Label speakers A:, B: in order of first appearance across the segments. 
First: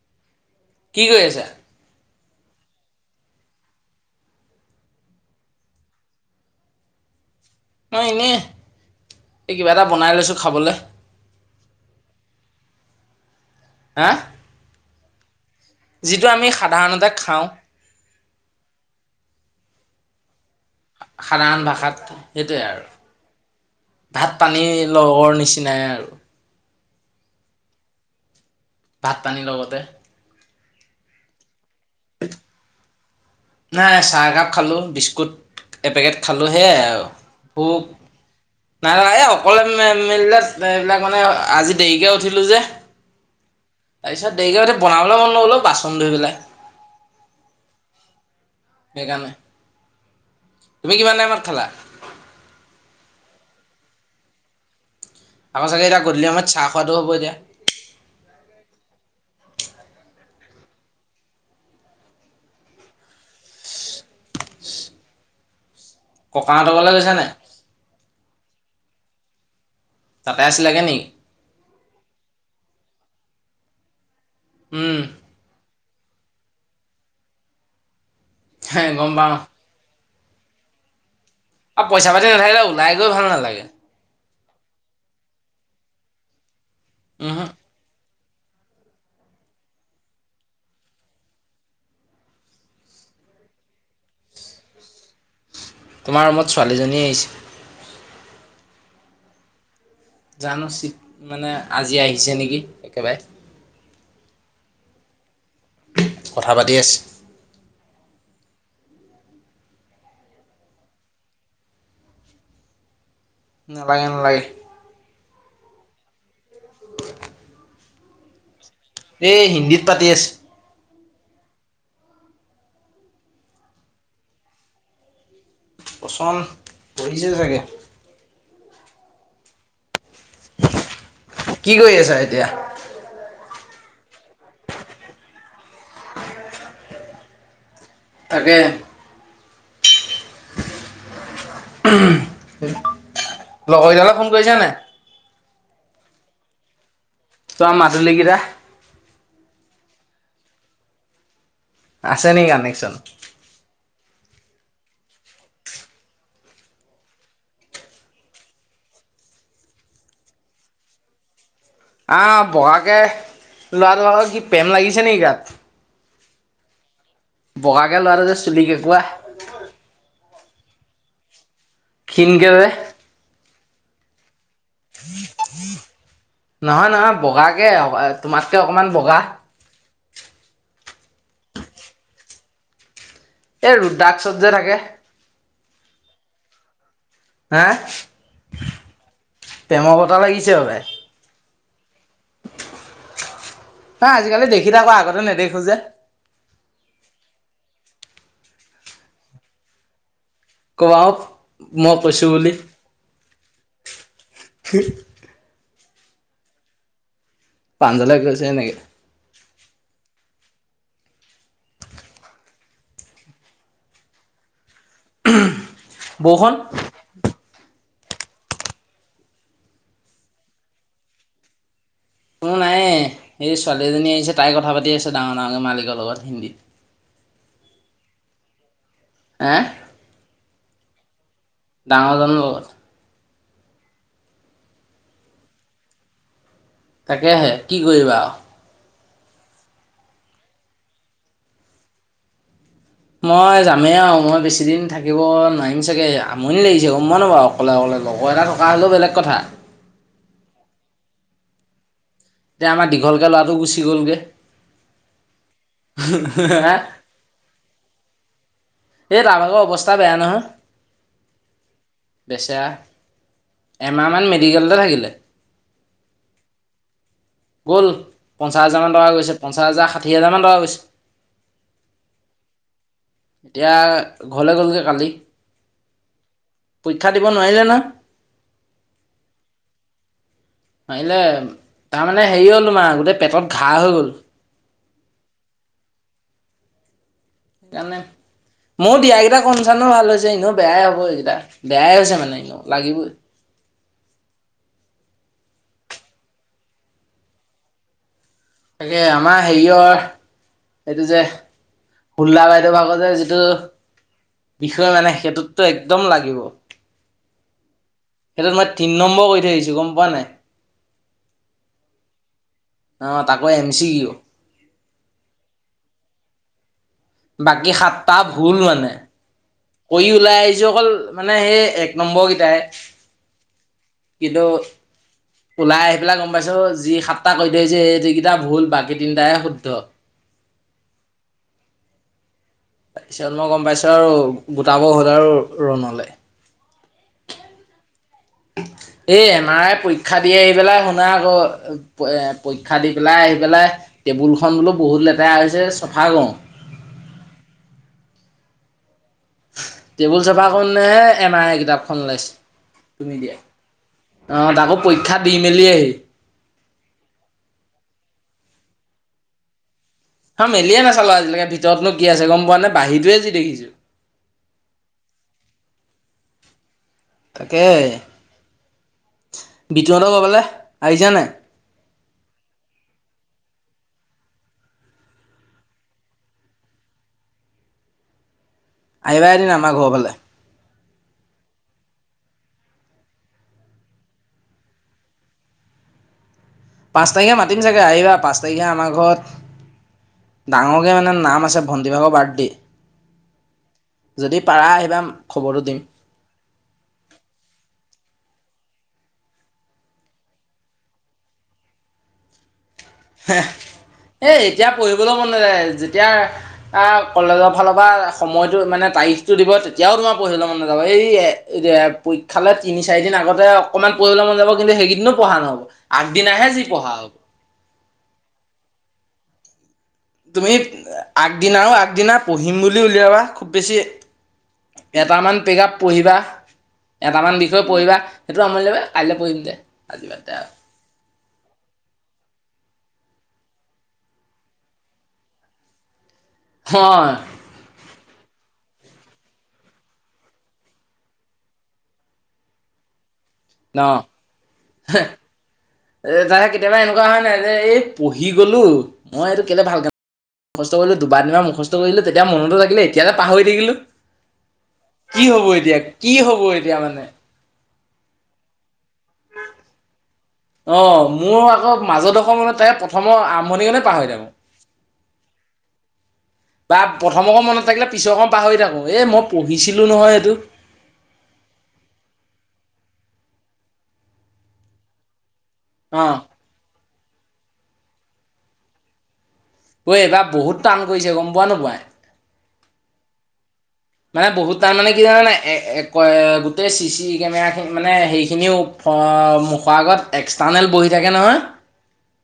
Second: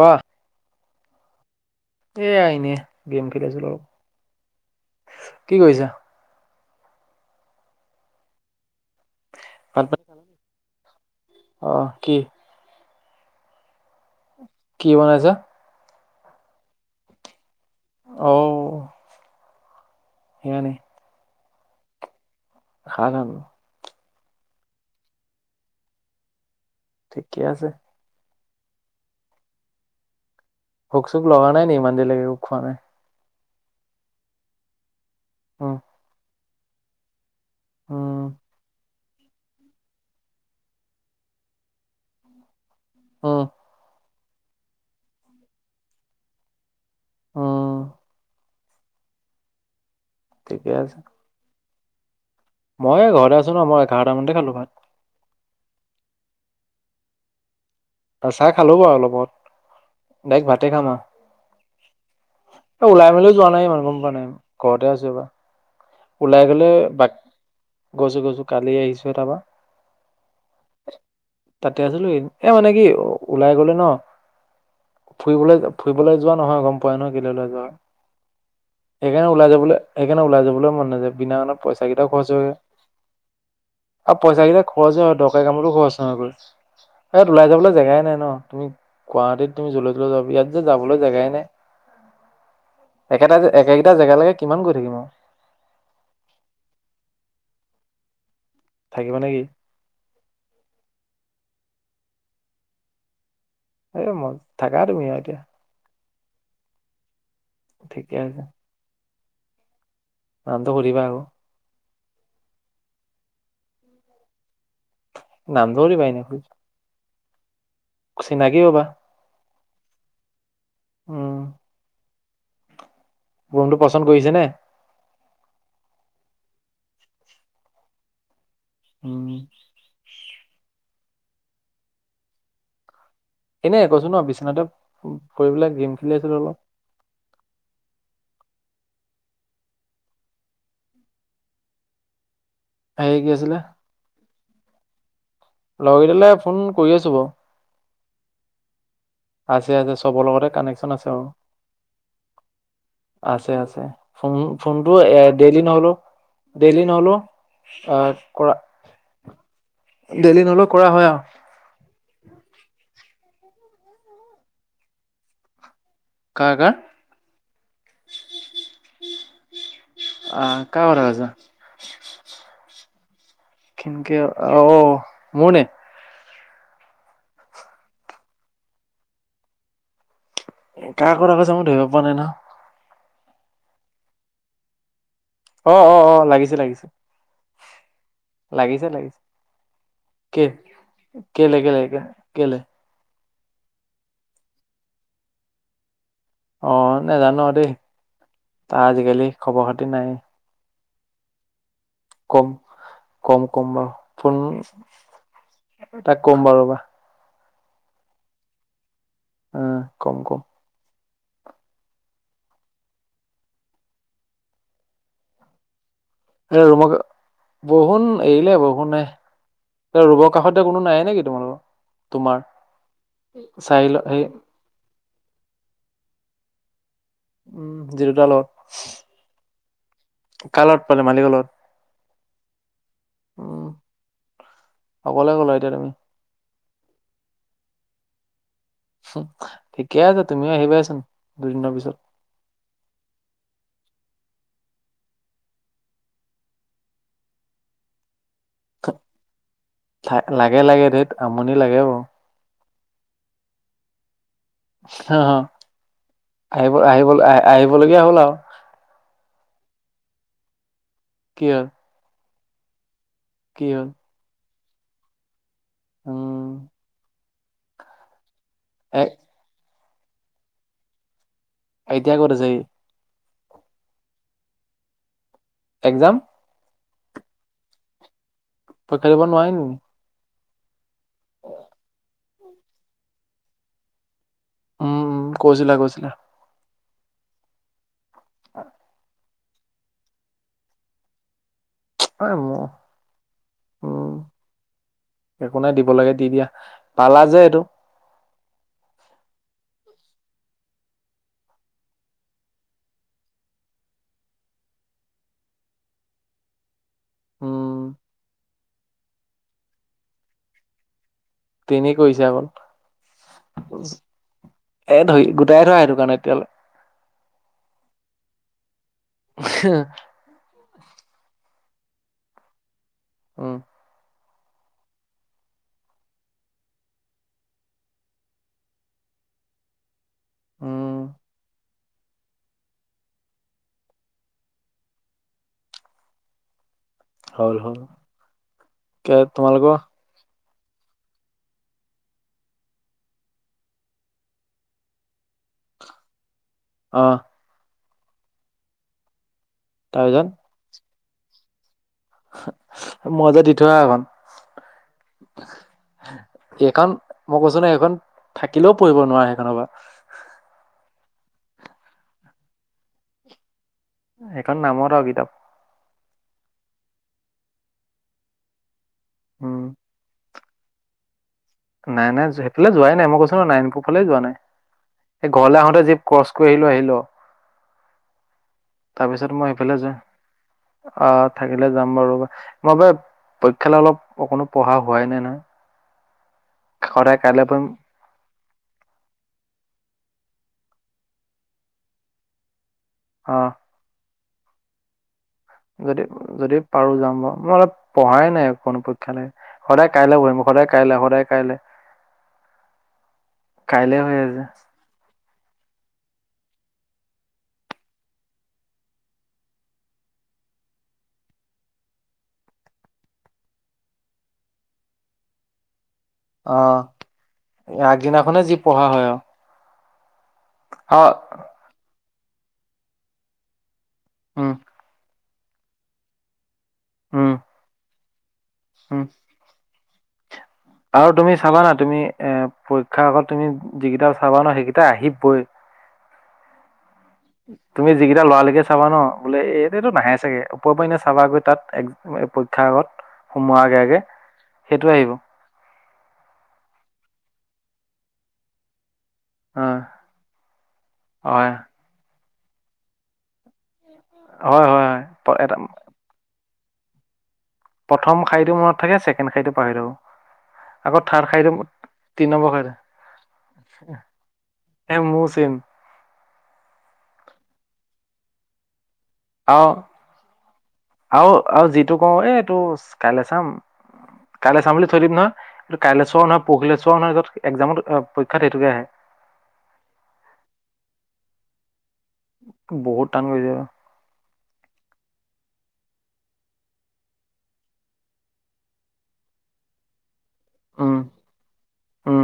A: কোৱা
B: কি কৰি আছা?
A: এয়া এনে, গেম খেলি আছোঁ অলপ আৰু, কি কৰিছা?
B: মই এনেই এই কিবা এটা বনাই লৈছোঁ খাবলে
A: অ কি
B: হা?
A: কি বনাইছা?
B: যিটো আমি সাধাৰণতে খাওঁ
A: অঔ হয় নি
B: খানা আন বা ভাত
A: ভাল হব।
B: ভাত পানী লগৰ নিচিনাই আৰু
A: ঠিকে আছে
B: ভাত পানীৰ লগতে।
A: ভোক চোক লগা নাই নেকি? ইমান দেৰিলৈকে একো খোৱা নাই।
B: নাই চাহ কাপ খালো বিস্ বিস্কুট
A: উম
B: এপেকেট খাব - খালোঁহে আৰু সুব
A: উম
B: নাই ন এই অকলে মিলিলে এইবিলাক মানে আজি দেৰিকে উঠিলো যে
A: অহ
B: তাৰপিছত দেৰিকে বনাবলৈ মন ন গলো বাচন ধুই পেলাই
A: অ
B: সেইকাৰণে
A: ঠিকে
B: তুমি
A: আছে
B: কিমান টাইমত খালা। [unintelligible]
A: মই ঘৰতে আছো ন মই এঘাৰটামানতে খালো ভাত
B: তাৰ চাগে এতিয়া গধূলি সময়ত চাহ খোৱাটো হ'ব এতিয়া
A: দাইক ভাতে খামা ওলাই মেলিও যোৱা নাই ইমান গৰ বনাইম ঘৰতে আছো বা ওলাই গলে
B: ককাহঁতৰ ঘৰলৈ
A: বাক
B: গৈছা নাই?
A: গৈছো গৈছো কালি আহিছোঁ এ তাৰপৰা।
B: তাতে আছিলাগে নেকি
A: তাতে আছিলো এ মানে কি ওলাই গলে ন।
B: উম,
A: ফুৰিবলৈ ফুৰিবলৈ যোৱা নহয়, গম পোৱাই ন, কেলে লৈ যোৱা হয়?
B: হে গম
A: সেইকাৰণে,
B: পাওঁ
A: ওলাই যাবলৈ সেইকাৰণে, ওলাই যাবলৈ মন [inaudible] পইচা
B: আৰু
A: কেইটাও খৰচ
B: পইচা-পাতি
A: হয়গৈ
B: নাথাকিলে ওলাই গৈ ভাল নালাগে।
A: আৰু পইচা কেইটা খৰচ হয়, দৰকাৰী কামতো খৰচ হয়, এইবোৰ ইয়াত
B: উহু,
A: ওলাই যাবলৈ জেগাই নাই ন। তুমি গুৱাহতিীত তুমি জলৈ-তলৈ যাব ইয়াত যে যাবলৈ জেগাই নাই। একেটা একেগিটা জেগা লৈকে কিমান গৈ থাকিম আৰু।
B: তোমাৰ ৰুমত ছোৱালীজনী আহিছে।
A: থাকিব নেকি?
B: জানো, চিত মানে, আজি আহিছে নেকি! একেবাৰে।
A: এ মন, থাকা তুমি আৰু এতিয়া।
B: কথা পাতি আছে।
A: ঠিকে আছে। নামটো সুধিবা আকৌ?
B: নালাগে নালাগে।
A: নামতো সুধিবা এনেকেই চিনাকি হ'বা।
B: এ, হিন্দীত। পাতি আছে।
A: উম। ৰুমতো পচন্দ কৰিছে নে?
B: পচন্দ, কৰিছে চাগে!
A: উম।
B: কি কৰি আছা এতিয়া?
A: এনে কৈছো ন, বিচনাতে পৰি পেলাই, গেম খেলি আছিলো অলপ।
B: তাকে।
A: হেৰি কি আছিলে
B: [unintelligible] লগৰজনে ফোন কৰিছা নাই?
A: লগৰকেইটালে ফোন কৰি আছো বাৰু।
B: তোমাৰ মাদুলিকেইটা
A: আছে, আছে। চবৰ লগতে কানেকচন আছে বাৰু।
B: আছে নেকি কানেকচন?
A: আছে ফোন, ফোনটো এ ডেইলি নহ'লেও, ডেইলি নহ'লেও, আহ কৰা, ডেইলি নহলেও, কৰা হয় আৰু।
B: ল'ৰা, তোৰ ভাগৰ কি প্ৰেম লাগিছে নেকি গাত?
A: কাৰ কাৰ?
B: বগাকে, ল'ৰাটো যে, চুলি কেকুৱা।
A: অ', কাৰ কথা কৈছা?
B: ক্ষীণকে যে,
A: ক্ষীণকে আৰু অ' মোৰ নে?
B: নহয়, নহয়। বগাকে, তোমাতকে অকমান বগা।
A: কাৰ কথা কৈছা মই ধৰিব পৰা নাই নহয়!
B: এই ৰুদ্ৰাক্সত যে থাকে।
A: অ' অ' অ' লাগিছে লাগিছে।
B: হা!
A: লাগিছে লাগিছে
B: প্ৰেমৰ বতাহ
A: কে
B: লাগিছে হপাই।
A: কেলে কেলে?
B: নাই আজিকালি দেখি থাকো, আগতে নেদেখো যে!
A: অ' নাজানো আৰু দেই। তাৰ আজিকালি খবৰ-খাতি নাই।
B: ক'বাও,
A: কম, কম কম বাৰু। ফোন তাক ক'ম বাৰু ৰ'বা।
B: পাঞ্জালে কৈছে এনেকে,
A: উম কম কম।
B: উম [unintelligible] বৌখন,
A: বৰুষণ এৰিলে বৰুষণ নাই। ৰুমৰ কাষতে কোনো নাই নেকি তোমালোকৰ? তোমাৰ
B: কোনো নাইয়ে, এই
A: চাহিল
B: ছোৱালীজনী
A: সেই
B: আহিছে তাই কথা পাতি আছে ডাঙৰ ডাঙৰকে মালিকৰ লগত। হিন্দীত।
A: উম যিটোডালৰ [unintelligible]
B: হ [unintelligible]
A: কালগত পালে মালিক লগত?
B: ডাঙৰ জনৰ লগত।
A: উম অকলে গলা এতিয়া তুমি?
B: তাকেহে কি কৰিবা আৱ।
A: ঠিকে আছে, তুমিও আহিবাচোন দুদিনৰ পিছত।
B: মই যামেই আৰু মই বেছি দিন থাকিব নোৱাৰিম চাগে, আমনি লাগিছে গম পাৱ নাপাৱ, অকলে অকলে লগ ৰ এটা থকা হ'লেও বেলেগ কথা।
A: লাগে লাগে ধেট আমনি লাগে অ।
B: এতিয়া আমাৰ দীঘলকে ল'ৰাটো গুচি গ'লগে।
A: অ হ আহিব
B: এই
A: আহিব আহ আহিবলগীয়া হ'ল আৰু।
B: তাৰ ভাগৰ অৱস্থা বেয়া নহয়।
A: কিয়?
B: বেচেয়া। এমাহ মান মে, মেডিকেলতে থাকিলে।
A: উম।
B: গ'ল। পঞ্চাছ হাজাৰমান
A: এ
B: টকা গৈছে। পঞ্চাছ হাজাৰ, শাঠি হাজাৰ মান টকা গৈ ছে।
A: এতিয়া কত আছে সি?
B: এতিয়া ঘৰলে গ'লগে কালি।
A: এক্সাম?
B: পৰীক্ষা দিব নোৱাৰিলে নহয়।
A: পৰীক্ষা দিব নোৱাৰি নেকি?
B: পাৰিলে তাৰ মানে মানে হেৰি হ'ল তোমাৰ গোটেই পেটত ঘাঁহ হৈ গ'ল।
A: উম উম কৈছিলা কৈছিলা।
B: জানে মোয়ো দিয়াগে এইটা কম চানো ভাল হৈছে, এনেও বেয়াই হ'ব এইকেইটা। বেয়াই হৈছে মানে
A: মোৰ
B: লাগিবই।
A: উম একো নাই দিব লাগে দি দিয়া। পালা যে এইটো
B: তাকে আমাৰ হেৰিয়ৰ, এইটো যে হোল্লা বাইদেউ ভাগৰ যে যিটো বিষয় মানে সেইটোতো একদম লাগিব।
A: উম।
B: সেইটোত মই তিনি নম্বৰ কৰী থৈ আহিছোঁ গম পোৱা নাই?
A: তেনেই কৈছা অকল।
B: অ তাকো এম চি কিউ
A: এ ধৰি--গোটাই ধৰা সেইটো কাৰণে তেতিয়া হ'লে।
B: বাকী সাতটা ভুল মানে, কৰি ওলাই আহিছো অকল মানে সেই এক নম্বৰকেইটাই।
A: উম।
B: কিন্তু, ওলাই আহি পেলাই গম পাইছো। যি সাতটা কৰি থৈ আহিছোঁ এই যিকেইটা ভুল বাকী তিনটাহে শুদ্ধ।
A: উম।
B: তাৰ পিছত মই গম পাইছো আৰু গোটাব হ'ল আৰু ৰুণলে।
A: হ'ল-হ'ল।
B: এ এন আৰ আই পৰীক্ষা দিয়ে আহি পেলাই শুনা আকৌ, এ পৰীক্ষা দি পেলাই আহি পেলাই টেবুল খন বোলো বহুত লেতেৰা হৈছে চফা কৰো।
A: অহ।
B: টেবুল
A: তাৰপিছত
B: চফা কৰে নে এম আই কিতাপ
A: মই যে দি থোৱা সেই খন।
B: অ তাকো পৰীক্ষা দি মেলি আহি
A: এইখন মই কৈছো ন এইখন থাক কেলেও পঢ়িব নোৱাৰে সেইখনৰ পৰা।
B: অহ মেলিয়ে নাচালো আজিলৈকে ভিতৰতনো কি আ গম পোৱা নাই বাহিৰতয়ে যি দেখিছো।
A: সেইখন নামত আৰু কিতাপ।
B: তাকে,
A: উম
B: বিতুনহতৰ ঘৰৰ ফালে আহিছে নাই?
A: নাই-নাই সেইফালে যোৱাই নাই, মই কৈছো নহয় নাৰায়নপুৰ ফালে যোৱা নাই। সেই ঘৰলে আহোতে যি ক্ৰচ কৰি আহিলো, আহিলো আৰু।
B: আহিবা এদিন আমাৰ ঘৰৰ ফালে।
A: অহ, থাকিলে যাম বাৰু ৰবা। মই পৰীক্ষালৈ অলপ অকণো পঢ়া হোৱাই নাই নহয়।
B: পাঁচ
A: সদায়
B: তাৰিখে
A: কাইলৈ
B: মাতিম
A: পঢ়িম
B: চাগে আহিবা পা তাৰিখে আমাৰ ঘৰত, ডাঙৰকৈ মানে নাম আছে ভণ্টিভাগৰ বাৰ্থডে'।
A: অহ।
B: যদি পাৰা আহিবা। খবৰটো দিম।
A: যদি-যদি পাৰো যাম বাৰু, মই অলপ পঢ়াই নাই। কোনো পৰীক্ষা নাই সদায় কাইলৈ বহিম সদায় কাইলৈ-সদায় কাইলৈ।
B: হেহ
A: কাইলে হৈ
B: এ
A: আছে
B: এতিয়া পঢ়িবলৈ মন যেতিয়া আহ কলেজৰ ফালৰ পৰা সময়তটো মানে তাৰিখটো দিব তেতিয়াও তোমাৰ পঢ়িবলৈ মন নাযাব এই এ পৰীক্ষালৈ তিনি চাৰি দিন আগতে অকনমান পঢ়িবলৈ মন যাব কিন্তু সেইকেইদিনো পঢ়া নহব। আগদিন
A: অ
B: আহেজি পঢ়া হব।
A: আগদিনাখনে যি পঢ়া হয় আৰু।
B: তুমি
A: অ
B: আগদিনাও-আগদিনা পঢ়িম বুলি উলিয়াবা, খুব বেছি
A: উম।
B: কেইটামান প্ৰেগাপ পঢ়িবা।
A: উম
B: এটামান বিষয় পঢ়িবা সেইটো আমনি লাগে
A: উম
B: কাইলে পঢ়িম দে আজি বাদ দে আৰু
A: আৰু তুমি চাবা না তুমি এ পৰীক্ষাৰ আগত তুমি যিকিটা চাবা ন সেইকেইটা আহিবৈ।
B: হয়
A: তুমি যিকেইটা লৰা লৰিকে চাবা ন বোলে এইতটো নাহে চাগে ওপৰৰ পৰা এনে চাবাগৈ তাত পৰীক্ষাৰ আগত সোমোৱাৰ আগে
B: ন
A: -আগে সেইটোৱেই আহিব
B: এ তাহে কেতিয়াবা এনেকুৱা হয় নাই যে এই পঢ়ি গলো মই এইটো কেলে
A: অ
B: ভাল কাম মুস্থ কৰিলো দুবাৰ দিবা
A: হয়
B: মুখস্থ কৰিলো এতিয়া মনতো থাকিলে এতিয়াতে পাহৰি থাকিলো
A: হয় হয় হয়
B: কি হ'ব
A: এটা
B: এতিয়া কি হ'ব এতিয়া। তিয়া মানে।
A: প্ৰথম শাৰী টো মনত। থাকে ছেকেণ্ড শাৰীটো পাহৰি থাকো আকৌ
B: আহ
A: থাৰ্ড খাই
B: মোৰ
A: দিওঁ
B: আকৌ
A: তিনি
B: মাজডোখৰ
A: নম্বৰ
B: মানে
A: খাই
B: তাই
A: দিওঁ
B: প্ৰথমৰ আৰম্ভণি কনে পাহৰি থাকোঁ।
A: এ মোৰ চেম
B: প্ৰথমক মত থাকিলে পিছৰক পাহৰি থাকো। এই মই
A: আহ
B: পঢ়িছিলো নহয় এইটো
A: আৰু- আৰু যিটো কওঁ এই এইটো ইছ। কাইলৈ চাম কাইলৈ চাম বুলি থৈ দিম নহয়।
B: অ
A: কাইলৈ চোৱা নহয় পৰহিলে চোৱা। চোৱা নহয় য'ত একজামত পৰীক্ষাত সেইটোকে আহে।
B: ঐ এইবাৰ বহুত টান কৰিছে গম পোৱা নোপোৱা।
A: বহুত টান কৰি যাবা।
B: মানে বহুত তাৰ মানে কি জানোনে গোটেই চিচি কেমেৰাখিনি মানে সেইখিনিও মুখৰ আগত। এক্সটাৰ্নেল বহি
A: উম
B: থাকে নহয়।
A: উম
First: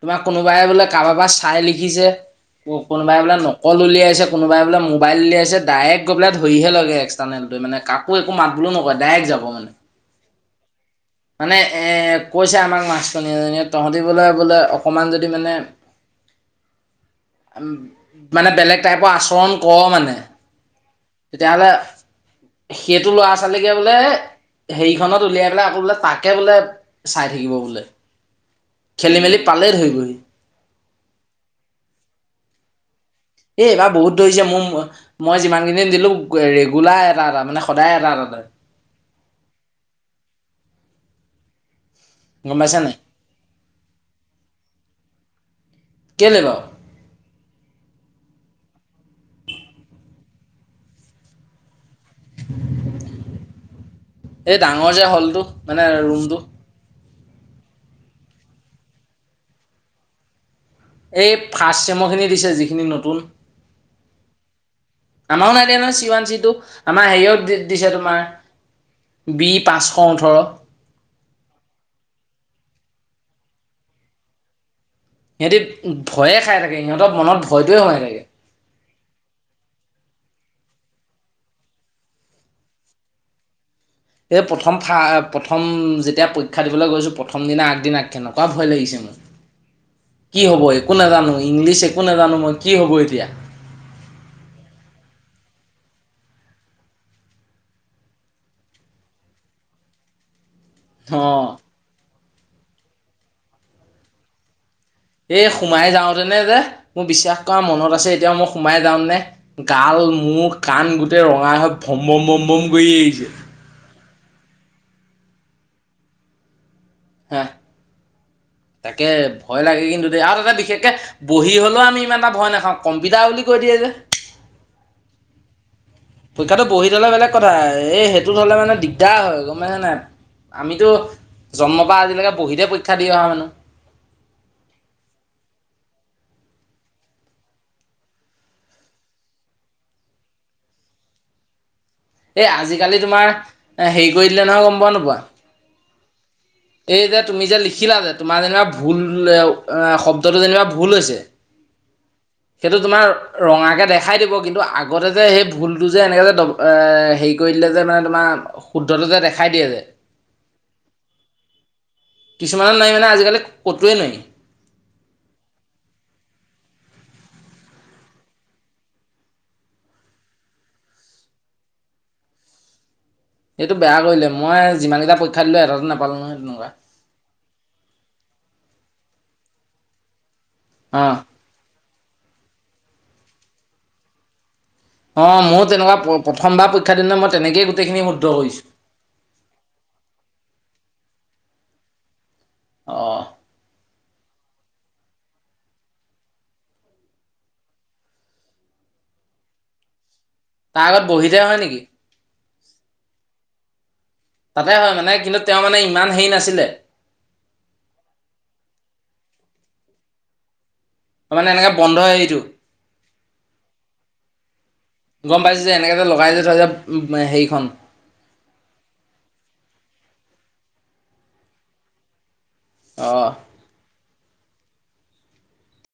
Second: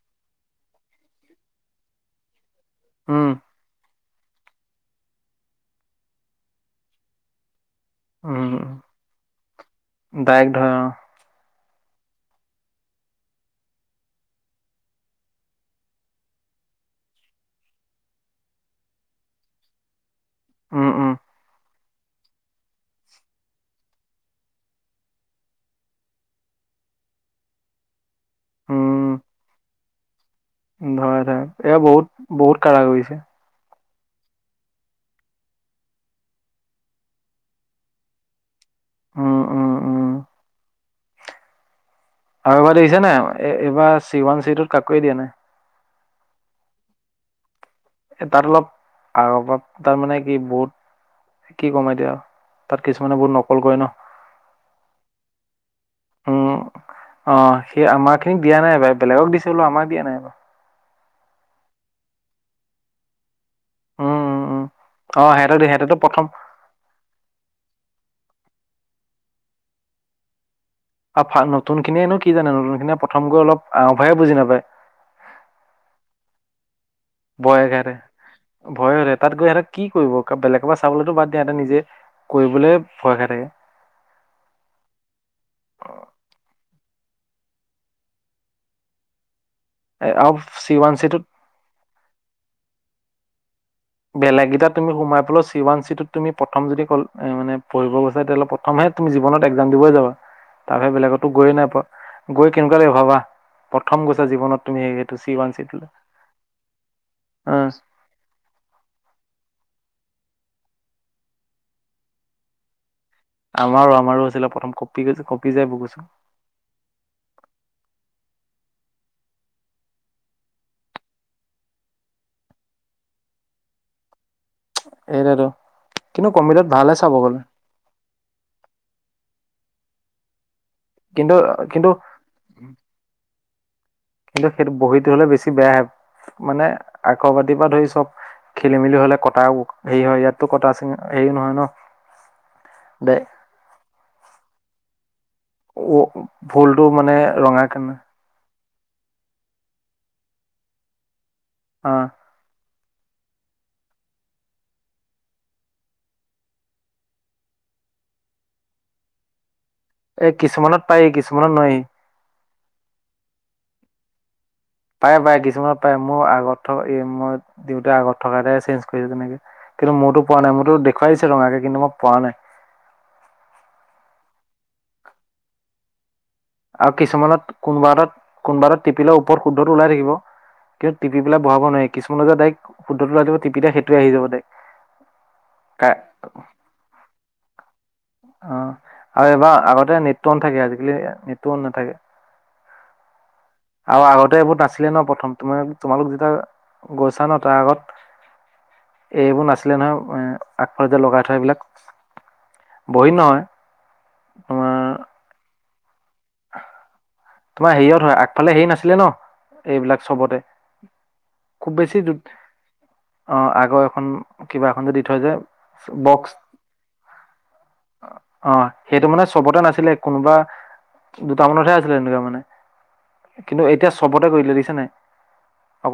B: তোমাক কোনোবাই বোলে কাৰোবাৰ পৰা চাই লিখিছে। কোনোবাই
A: উম
B: বোলে নকল উলিয়াইছে। কোনোবাই বোলে মোবাইল উলিয়াইছে আছে। ডাইৰেক্ট গই ধৰিহে লয় এক্সটাৰনেলটোৱ মানে। কাকো একো মাত বোলেও নকয় ডাইৰেক্ট যাব মানে।
A: ধ।
B: মানে এ কৈছে আমাক মাষ্টৰনী এজনীয়ে তহঁতিবলৈ বোলে অকণমান যদি মানে, মানে বেলেগ টাইপৰ আচৰণ কৰ মানে।
A: উম উম
B: তেতিয়াহলে। সেইটো ল'ৰা ছোৱালীকে বোলে, হেৰিখনত উলিয়াই পেলাই আকৌ বোলে। তাকে বোলে, চাই থাকিব বোলে। এই।
A: ধৰ ধৰা এয়া বহুত বহুত কাঢ়াকৰিছে।
B: এইবাৰ বহুত ধৰিছে মোৰ মই যিমানখিনি দিলো ৰেগুলাৰ এটা এটা মানে সদায় এটা এটা ত।
A: উম উম উম।
B: গম
A: আৰু এবাৰ
B: পাইছা
A: দেখিছে নাই এইবাৰ চি ৱান চিটোত কাকোৱয়ে দিয়া নাই।
B: কেলে বাও।
A: এ তাত অলপ আৰ বপ্তা মানে কি বওত, কি কম এতিয়া। তাত কিছুমানে বহুত নকল কৰে ন
B: এই ডাঙৰ যে হলটো মানে ৰুমটো।
A: উম অ সি আমাৰ খিনিক দিয়া নাই বা বেলেগক দিচেবোলো, আমাক দিয়া নাই বু।
B: এই ফাচ চেমৰ খিনি দিছে, যিখিনি নতুন।
A: উম উম উম অ
B: আমও
A: সিহঁতক দিয়ে,
B: নাই দিয়া
A: সিহঁতেতো
B: নহয় চি
A: প্ৰথম
B: ওৱান চি টো আমাৰ সেইয়ত দি। দিছে তোমাৰ, বি পাঁচশ ওঠৰ।
A: আ ফান, নতুন খিনিয়েনো কি জানে নু নতুন খিনিয়ে প্ৰথম গৈ অলপ আও ভাৱে বুজি নাপায়।
B: সিহঁতি ভয়ে খাই থাকে। সিহঁতৰ মনত
A: ভয়ে
B: ভয়টোৱে
A: খাইতে,
B: সোমাই থাকে
A: ভয় হৈ তাত গৈ সিহঁতে কি কৰিব। বেলেগৰ পৰা চাবলৈতো বাদ দিয়া ইতে নিজে কৰিবলৈ ভয় খাই থাকে।
B: এই প্ৰথম ফা প্ৰথম যেতিয়া পৰীক্ষা দিবলৈ গৈছিল প্ৰথম দিনা আগদিনা কেনকা ভয় লাগিছে মোৰ।
A: এ আৰু
B: কি হ'ব
A: চি ওৱান
B: একো
A: চি টোত
B: নাজানো, ইংলিছ একো নাজানো মই। কি হ'ব এতিয়া?
A: বেলেগ গিতাত তুমি সোমাবলেও চি ৱান চিটোত তুমি প্ৰথম যদি কল মানে পঢ়িব গৈছা তেতিলে প্ৰথমে তুমি জীৱনত একজাম দিবই যাবা। তাৰবাহিৰে বেলেগতো
B: অ'।
A: গৈয়ে নাই পোৱা। গৈ কেনেকুৱা লাগে ভাবা, প্ৰথম গৈছা জীৱনত। তুমি সেইটো চি
B: এই
A: ওৱান চি টোলে
B: সোমাই যাওতেনে যে মোৰ বিশ্বাস কৰা
A: অ
B: মনত আছে এতিয়াও মই সোমাই যাম নে গাল, মুখ, কাণ গোটেই ৰঙা হৈ ভমভম ভম ভম কৰি আহিছে।
A: আমাৰো আমাৰো। ধৰিল প্ৰথম কঁপি গৈছে, কঁপি যাই বুকু চুকু।
B: হে, তাকে ভয় লাগে কিন্তু দে আৰু তাতে বিশেষকে বহি হলেও আমি ইমান এটা ভয় নাখাওঁ কম্পিউটাৰ বুলি কৈ দিয়ে যে।
A: সেইতোৱে টো।
B: পৰীক্ষাটো বহি হলে বেলেগ কথা, এই সেইটোত হ'লে মানে দিগদাৰ হয়। মই [unintelligible] আমিতো
A: কিন্তু
B: জন্ম
A: কিন্তু
B: পৰা আজিলৈকে বহিতে পৰীক্ষা দি অহা মানুহ।
A: কিন্তু সেটো বহীত ধৰিলে বেছি বেয়া হে মানে আখৰ পাতিৰ পৰা ধৰি চব খেলি-মেলি হলে কটা হেৰি হয় ইয়াততো কটা চিঙ হেৰি নহয় ন।
B: এ' আজিকালি
A: দে
B: তোমাৰ হেৰি কৰি দিলে নহয় গম পোৱা, নোপোৱা।
A: অ'।
B: এই যে তুমি যে লিখিলা যে তোমাৰ যেনিবা ভুল অ এ শব্দটো যেনিবা ভুল হৈছে।
A: অ'।
B: সেইটো তোমাৰ ৰঙাকৈ দেখাই দিব কিন্তু আগতে যে সেই ভুলটো যে এনেকৈ ড হেৰি কৰি দিলে যে মানে তোমাৰ শুদ্ধটো যে দেখাই দিয়ে যে।
A: এ কিছুমানত পাৰি, কিছুমানত নোৱাৰি।
B: কিছুমানৰ নাই মানে আজিকালি ক'তোৱে নাই।
A: পাই পাই কিছুমানত পায়। মোৰ আগত থকাতে মই দেউতায়ে আগত থকাটো চেঞ্জ কৰিছোঁ। তেনেকে কিন্তু মোৰতো পোৱা নাই, মোৰতো দেখুৱাই দিছে ৰঙাকে, কিন্তু মই পোৱা নাই।
B: সেইটো বেয়া কৰিলে, মই যিমান কেইটা পৰীক্ষা দিলো এটাতটো নাপালোঁ নহয়। তেনেকুৱা
A: আৰু কিছুমানত কোনবাএটাত কোনবাএটাত টিপিলে ওপৰত শুদ্ধতো ওলাই থাকিব। কিন্ত
B: অঁ
A: টিপি পেলাই বহাব নোৱাৰি। কিছুমানে যে ডাইৰেক্ট শুদ্ধতো টিপি দিয়ে, সেইটোৱে আহি যাব ডাইৰেক্ট।
B: অ' মোৰো‍ঁ
A: কা
B: তেনেকুৱা, প্ৰথম বাৰ পৰীক্ষা দিওতে মই তেনেকে
A: অ', আৰু এইবাৰ আগতে নেটৱৰ্ক নাথাকে আজিকালি নেট টো অন নাথাকে।
B: অ'হ।
A: আৰু আগতে এইবোৰ নাছিলে ন' প্ৰথম, তোমা, তোমালোক যেতিয়া গৈছা ন, তাৰ আগত এইবোৰ নাছিলে নহয় এ
B: তাৰ আগত বহি যাবা নেকি?
A: বহি নহয় তোমাৰ
B: তাতে হয় মানে, কিন্তু তেওঁ মানে ইমান হেৰি নাছিলে।
A: তোমাৰ হেৰিয়ত হয়, আগফালে হেৰি নাছিলে ন? এইবিলাক চবতে
B: মানে এনেকে
A: খুব
B: বন্ধ
A: বেছি
B: হেৰিটো
A: অ' আগৰ এখন কিবা এখন যে দি থয় যে,
B: গম পাইছোঁ এনেকে যে
A: বক্স
B: লগাই যে থয় যে হেৰিখন
A: অ'সেইটো মানে চবতে নাছিল। ছিলে কোনোবা দুটামানতহে আছিলে এনেকুৱা মানে
B: অ'!
A: কিন্তু এতিয়া চবতে কৰি দিলে দেখিছা নাই। অক